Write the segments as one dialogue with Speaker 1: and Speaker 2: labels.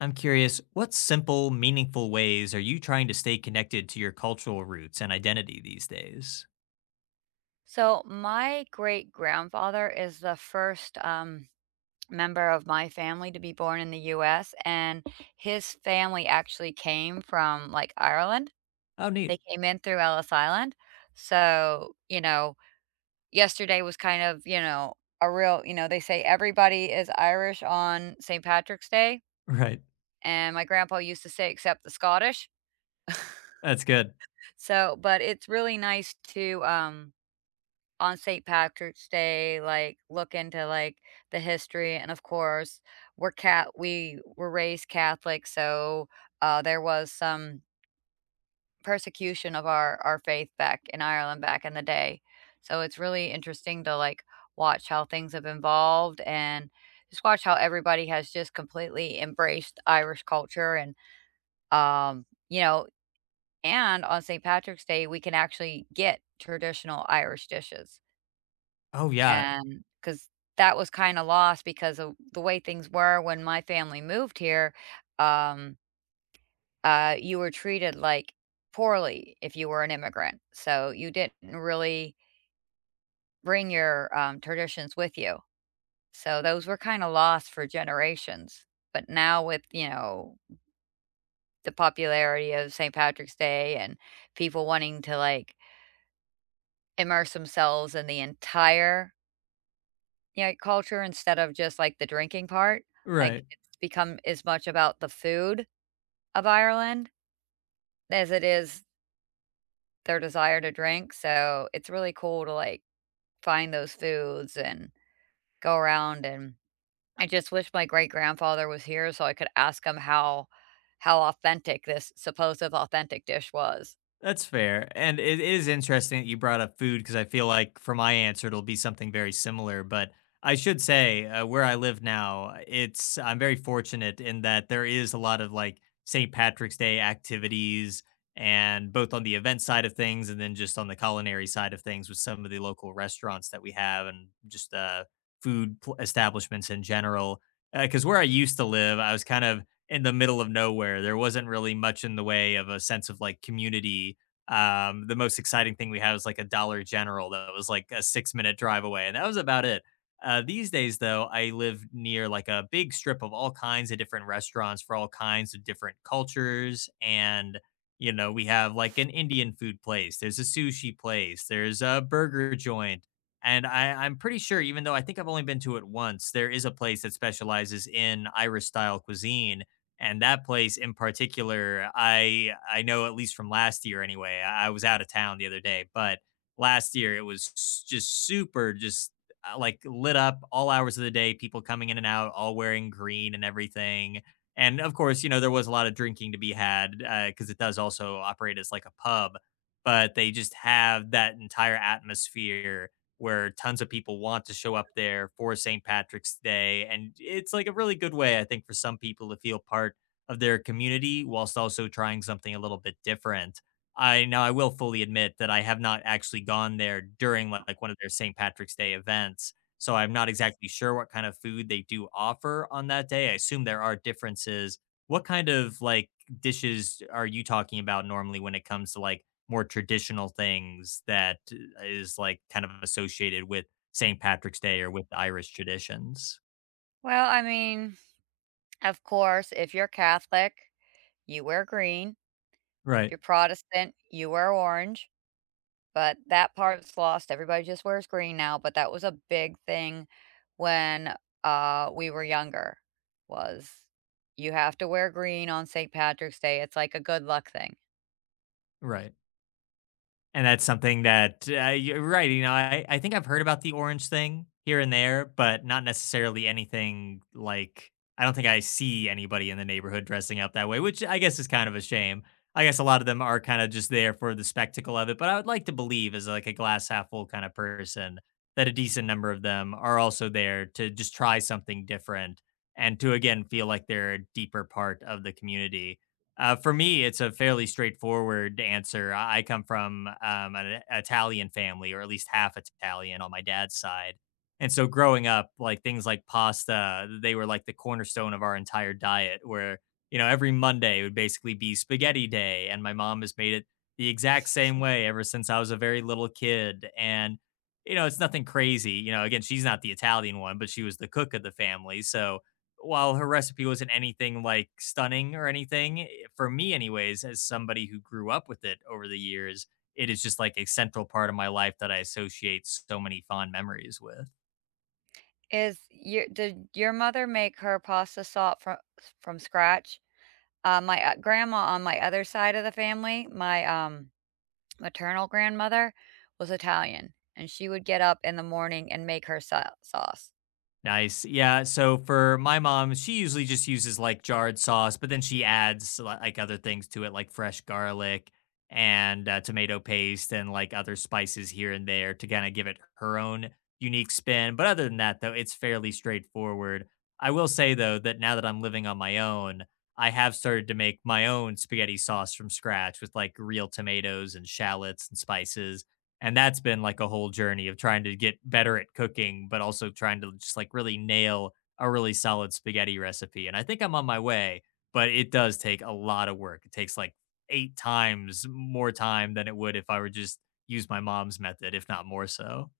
Speaker 1: I'm curious, what simple, meaningful ways are you trying to stay connected to your cultural roots and identity these days?
Speaker 2: So my great grandfather is the first member of my family to be born in the U.S., and his family actually came from like Ireland.
Speaker 1: Oh, neat.
Speaker 2: They came in through Ellis Island. So yesterday was kind of a real they say everybody is Irish on St. Patrick's Day,
Speaker 1: Right.
Speaker 2: and my grandpa used to say except the Scottish.
Speaker 1: That's good.
Speaker 2: So, but it's really nice to on St. Patrick's Day, like, look into, like, the history, and of course, we were raised Catholic, so, there was some persecution of our faith back in Ireland back in the day. So it's really interesting to, like, watch how things have evolved and just watch how everybody has just completely embraced Irish culture and, um, you know and on St. Patrick's Day, we can actually get traditional Irish dishes.
Speaker 1: Oh, yeah.
Speaker 2: And because that was kinda lost because of the way things were when my family moved here, um, you were treated, like, poorly if you were an immigrant, so you didn't really bring your, traditions with you. So those were kinda lost for generations, but now with the popularity of St. Patrick's Day and people wanting to, like, immerse themselves in the entire Yeah, culture instead of just, like, the drinking part, like,
Speaker 1: Right.
Speaker 2: it's become as much about the food of Ireland as it is their desire to drink, so it's really cool to, like, find those foods and go around, and I just wish my great-grandfather was here so I could ask him how authentic this supposed authentic dish was.
Speaker 1: That's fair. And it is interesting that you brought up food because I feel like for my answer, it'll be something very similar. But I should say, where I live now, it's I'm very fortunate in that there is a lot of like St. Patrick's Day activities, and both on the event side of things and then just on the culinary side of things with some of the local restaurants that we have, and just establishments in general. Because where I used to live, I was kind of in the middle of nowhere. There wasn't really much in the way of a sense of like community. The most exciting thing we had was like a Dollar General that was like a 6 minute drive away, and that was about it. These days, though, I live near like a big strip of all kinds of different restaurants for all kinds of different cultures. And, you know, we have like an Indian food place, there's a sushi place, there's a burger joint. And I'm pretty sure, even though I think I've only been to it once, there is a place that specializes in Irish style cuisine, and that place in particular I know, at least from last year anyway. I was out of town the other day, but last year it was just super, just like lit up all hours of the day, people coming in and out all wearing green and everything. And of course, you know, there was a lot of drinking to be had because it does also operate as like a pub. But they just have that entire atmosphere where tons of people want to show up there for St. Patrick's Day. And it's like a really good way, I think, for some people to feel part of their community whilst also trying something a little bit different. I now I will fully admit that I have not actually gone there during like one of their St. Patrick's Day events. So I'm not exactly sure what kind of food they do offer on that day. I assume there are differences. What kind of like dishes are you talking about normally when it comes to like more traditional things that is like kind of associated with St. Patrick's Day or with Irish traditions?
Speaker 2: Well, I mean, of course, if you're Catholic, you wear green. If
Speaker 1: Right,
Speaker 2: you're Protestant, you wear orange. But that part's lost, everybody just wears green now, but that was a big thing when, we were younger, was you have to wear green on St. Patrick's Day, it's like a good luck thing.
Speaker 1: right. And that's something that you're right. You know, I think I've heard about the orange thing here and there, but not necessarily anything like I don't think I see anybody in the neighborhood dressing up that way, which I guess is kind of a shame. I guess a lot of them are kind of just there for the spectacle of it, but I would like to believe, as like a glass half full kind of person, that a decent number of them are also there to just try something different and to again feel like they're a deeper part of the community. For me, it's a fairly straightforward answer. I come from an Italian family, or at least half Italian on my dad's side. And so growing up, like things like pasta, they were like the cornerstone of our entire diet, where, you know, every Monday would basically be spaghetti day. And my mom has made it the exact same way ever since I was a very little kid. And, you know, it's nothing crazy. You know, again, she's not the Italian one, but she was the cook of the family. So, while her recipe wasn't anything like stunning or anything, eh, for me anyways, as somebody who grew up with it over the years, it is just like a central part of my life that I associate so many fond memories with.
Speaker 2: Is your Did your mother make her pasta salt from scratch? My, grandma on my other side of the family, my maternal grandmother was Italian, and she would get up in the morning and make her sauce.
Speaker 1: Nice. Yeah. So for my mom, she usually just uses like jarred sauce, but then she adds like other things to it, like fresh garlic and tomato paste and like other spices here and there to kind of give it her own unique spin. But other than that, though, it's fairly straightforward. I will say, though, that now that I'm living on my own, I have started to make my own spaghetti sauce from scratch with like real tomatoes and shallots and spices, and that's been like a whole journey of trying to get better at cooking, but also trying to just like really nail a really solid spaghetti recipe. And I think I'm on my way, but it does take a lot of work. It takes like 8 times more time than it would if I were just use my mom's method, if not more so.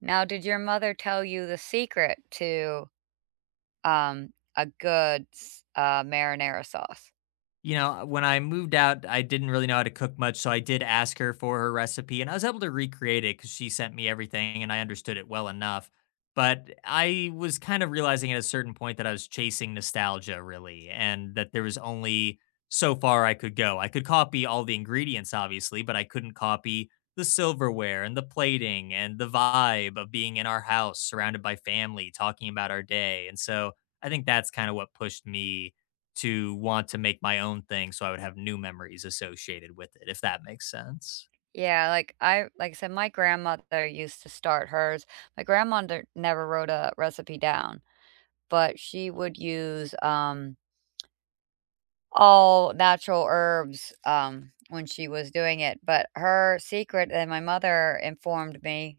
Speaker 2: Now, did your mother tell you the secret to, a good s marinara sauce?
Speaker 1: You know, when I moved out, I didn't really know how to cook much, so I did ask her for her recipe and I was able to recreate it because she sent me everything and I understood it well enough. But I was kind of realizing at a certain point that I was chasing nostalgia really, and that there was only so far I could go. I could copy all the ingredients, obviously, but I couldn't copy the silverware and the plating and the vibe of being in our house surrounded by family talking about our day. And so I think that's kind of what pushed me to want to make my own thing so I would have new memories associated with it, if that makes sense.
Speaker 2: Yeah, like I said, my grandmother used to start hers. My grandmother never wrote a recipe down, but she would use, all natural herbs, when she was doing it, but her secret and my mother informed me,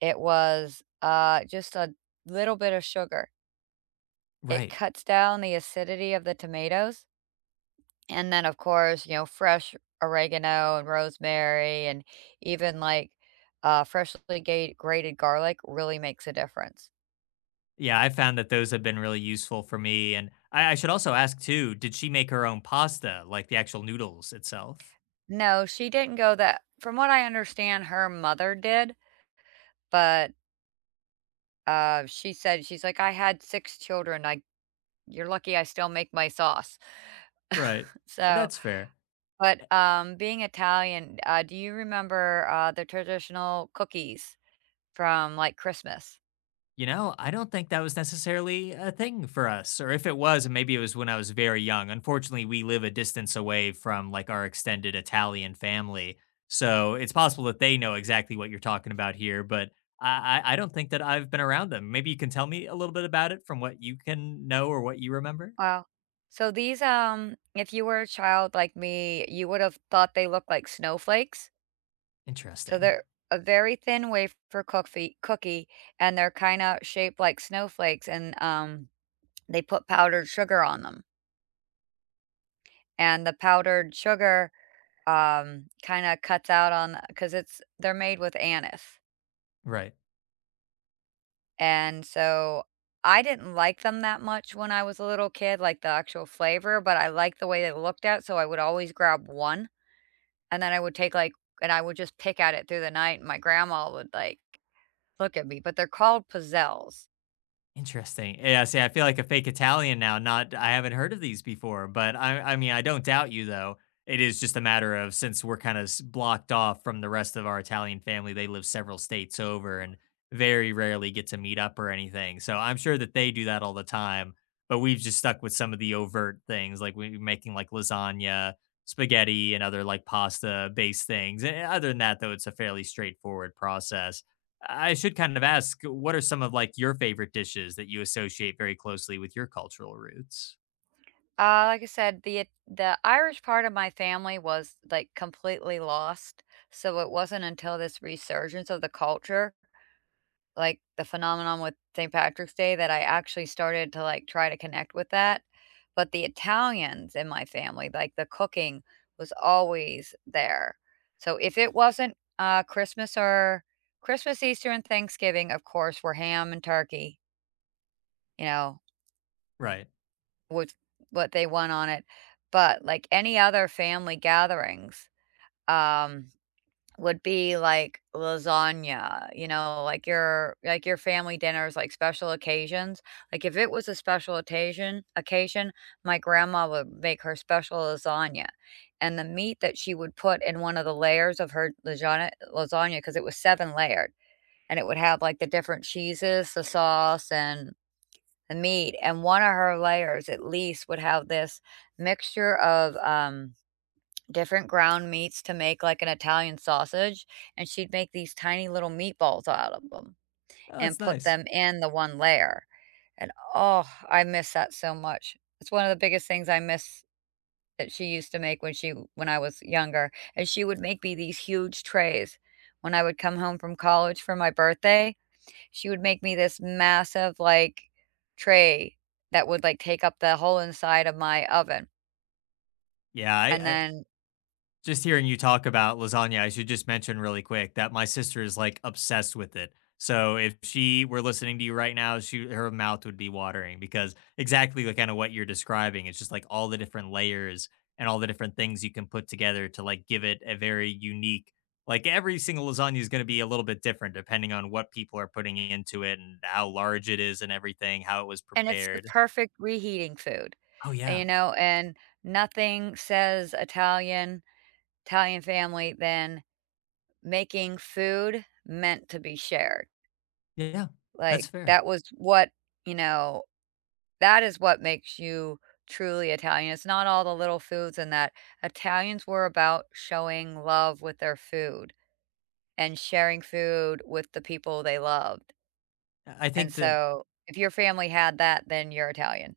Speaker 2: it was, just a little bit of sugar. It
Speaker 1: Right.
Speaker 2: cuts down the acidity of the tomatoes, and then, of course, you know, fresh oregano and rosemary and even, like, freshly gate grated garlic really makes a difference.
Speaker 1: Yeah, I found that those have been really useful for me. And I should also ask too, did she make her own pasta, like the actual noodles itself?
Speaker 2: No, she didn't go that from what I understand, her mother did, but she said she's like, "I had 6 children, I you're lucky I still make my sauce."
Speaker 1: Right.
Speaker 2: So,
Speaker 1: That's fair.
Speaker 2: but, being Italian, do you remember, the traditional cookies from, like, Christmas?
Speaker 1: You know, I don't think that was necessarily a thing for us, or if it was, maybe it was when I was very young. Unfortunately, we live a distance away from like our extended Italian family, so it's possible that they know exactly what you're talking about here, but I don't think that I've been around them. Maybe you can tell me a little bit about it from what you can know or what you remember.
Speaker 2: Wow. So these, if you were a child like me, you would have thought they looked like snowflakes. So
Speaker 1: Interesting,
Speaker 2: they're a very thin wafer cookfee cookie, and they're kinda shaped like snowflakes, and, they put powdered sugar on them, and the powdered sugar kinda cuts out on because it's they're made with anise,
Speaker 1: right?
Speaker 2: and so I didn't like them that much when I was a little kid, like, the actual flavor, but I liked the way they looked at, so I would always grab one, and then I would take, like and I would just pick at it through the night, and my grandma would, like, look at me, but they're called pizzelles.
Speaker 1: Interesting. Yeah, see, I feel like a fake Italian now. Not, I haven't heard of these before, but I mean, I don't doubt you though. It is just a matter of, since we're kind of blocked off from the rest of our Italian family, they live several states over and very rarely get to meet up or anything. So I'm sure that they do that all the time, but we've just stuck with some of the overt things like we're making like lasagna, spaghetti, and other like pasta based things. And other than that, though, it's a fairly straightforward process. I should kind of ask, what are some of like your favorite dishes that you associate very closely with your cultural roots?
Speaker 2: Like I said, the Irish part of my family was, like, completely lost, so it wasn't until this resurgence of the culture like, the phenomenon with St. Patrick's Day that I actually started to, like, try to connect with that, but the Italians in my family, like, the cooking was always there. So if it wasn't, Christmas, Easter, and Thanksgiving, of course, were ham and turkey, you know,
Speaker 1: Right.
Speaker 2: with what they want on it, but, like, any other family gatherings, um would be like lasagna, you know, like your family dinners, like special occasions. Like if it was a special occasion, my grandma would make her special lasagna. And the meat that she would put in one of the layers of her lasagna, because it was seven layered, and it would have like the different cheeses, the sauce, and the meat. And one of her layers at least would have this mixture of different ground meats to make like an Italian sausage, and she'd make these tiny little meatballs out of them
Speaker 1: Oh,
Speaker 2: and
Speaker 1: that's
Speaker 2: put
Speaker 1: nice.
Speaker 2: them in the one layer, and, oh, I miss that so much. It's one of the biggest things I miss that she used to make when I was younger, and she would make me these huge trays. When I would come home from college for my birthday, she would make me this massive, like, tray that would, like, take up the whole inside of my oven,
Speaker 1: Yeah,
Speaker 2: and
Speaker 1: I,
Speaker 2: then
Speaker 1: Just hearing you talk about lasagna, I should just mention really quick that my sister is like obsessed with it. So if she were listening to you right now, she her mouth would be watering because exactly like kind of what you're describing. It's just like all the different layers and all the different things you can put together to like give it a very unique. Like every single lasagna is going to be a little bit different depending on what people are putting into it and how large it is and everything, how it was
Speaker 2: And it's the
Speaker 1: prepared.
Speaker 2: perfect reheating food,
Speaker 1: Oh
Speaker 2: and,
Speaker 1: yeah,
Speaker 2: you know, and nothing says Italian family than making food meant to be shared.
Speaker 1: yeah, yeah. That's
Speaker 2: Like,
Speaker 1: fair.
Speaker 2: that was what, you know that is what makes you truly Italian. It's not all the little foods and that. Italians were about showing love with their food and sharing food with the people they loved,
Speaker 1: I
Speaker 2: and
Speaker 1: think that
Speaker 2: so if your family had that, then you're Italian.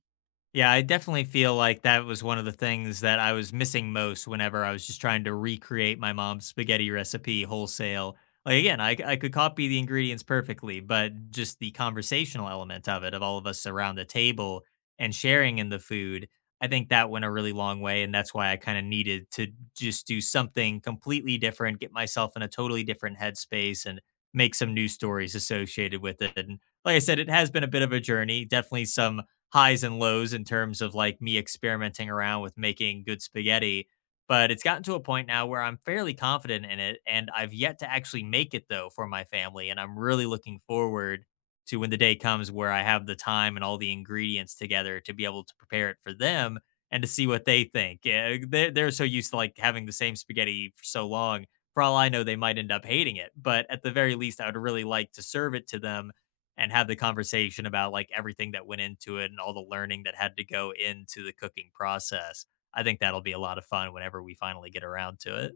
Speaker 1: Yeah, I definitely feel like that was one of the things that I was missing most whenever I was just trying to recreate my mom's spaghetti recipe wholesale. Like again, I could copy the ingredients perfectly, but just the conversational element of it, of all of us around the table and sharing in the food, I think that went a really long way. And that's why I kind of needed to just do something completely different, get myself in a totally different headspace, and make some new stories associated with it. And like I said, it has been a bit of a journey, definitely some highs and lows in terms of like me experimenting around with making good spaghetti. But it's gotten to a point now where I'm fairly confident in it. And I've yet to actually make it though for my family. And I'm really looking forward to when the day comes where I have the time and all the ingredients together to be able to prepare it for them and to see what they think. Yeah, they're so used to like having the same spaghetti for so long. For all I know, they might end up hating it. But at the very least, I would really like to serve it to them and have the conversation about like everything that went into it and all the learning that had to go into the cooking process. I think that'll be a lot of fun whenever we finally get around to it.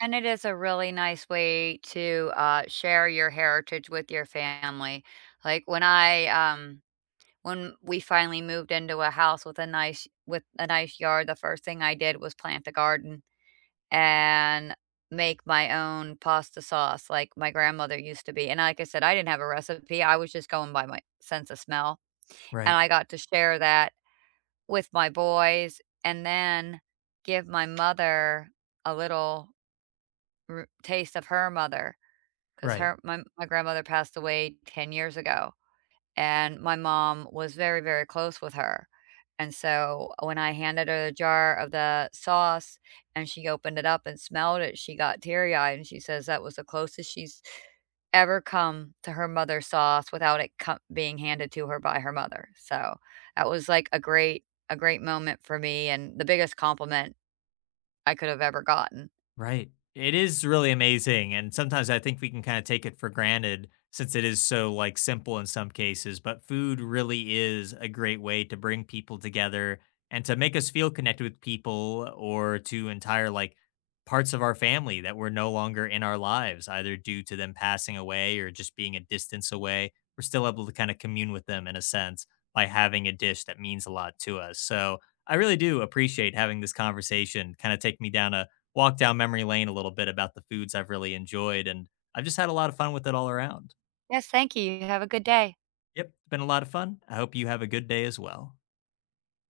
Speaker 2: And it is a really nice way to share your heritage with your family. Like when I, when we finally moved into a house with a nice yard, the first thing I did was plant a garden and make my own pasta sauce, like my grandmother used to be. And like I said, I didn't have a recipe; I was just going by my sense of smell, and
Speaker 1: Right.
Speaker 2: I got to share that with my boys, and then give my mother a little taste of her mother. 'Cause
Speaker 1: Right.
Speaker 2: her my grandmother passed away 10 years ago, and my mom was very, very close with her, and so when I handed her the jar of the sauce and she opened it up and smelled it, she got teary-eyed, and she says that was the closest she's ever come to her mother's sauce without it co being handed to her by her mother, so that was, like, a great moment for me and the biggest compliment I could have ever gotten.
Speaker 1: Right. It is really amazing. And sometimes I think we can kind of take it for granted since it is so like simple in some cases, but food really is a great way to bring people together and to make us feel connected with people, or to entire like parts of our family that were no longer in our lives, either due to them passing away or just being a distance away. We're still able to kind of commune with them in a sense by having a dish that means a lot to us. So I really do appreciate having this conversation, kind of take me down a walk down memory lane a little bit about the foods I've really enjoyed, and I've just had a lot of fun with it all around.
Speaker 2: Yes, thank you. You have a good day.
Speaker 1: Yep, it's been a lot of fun. I hope you have a good day as well.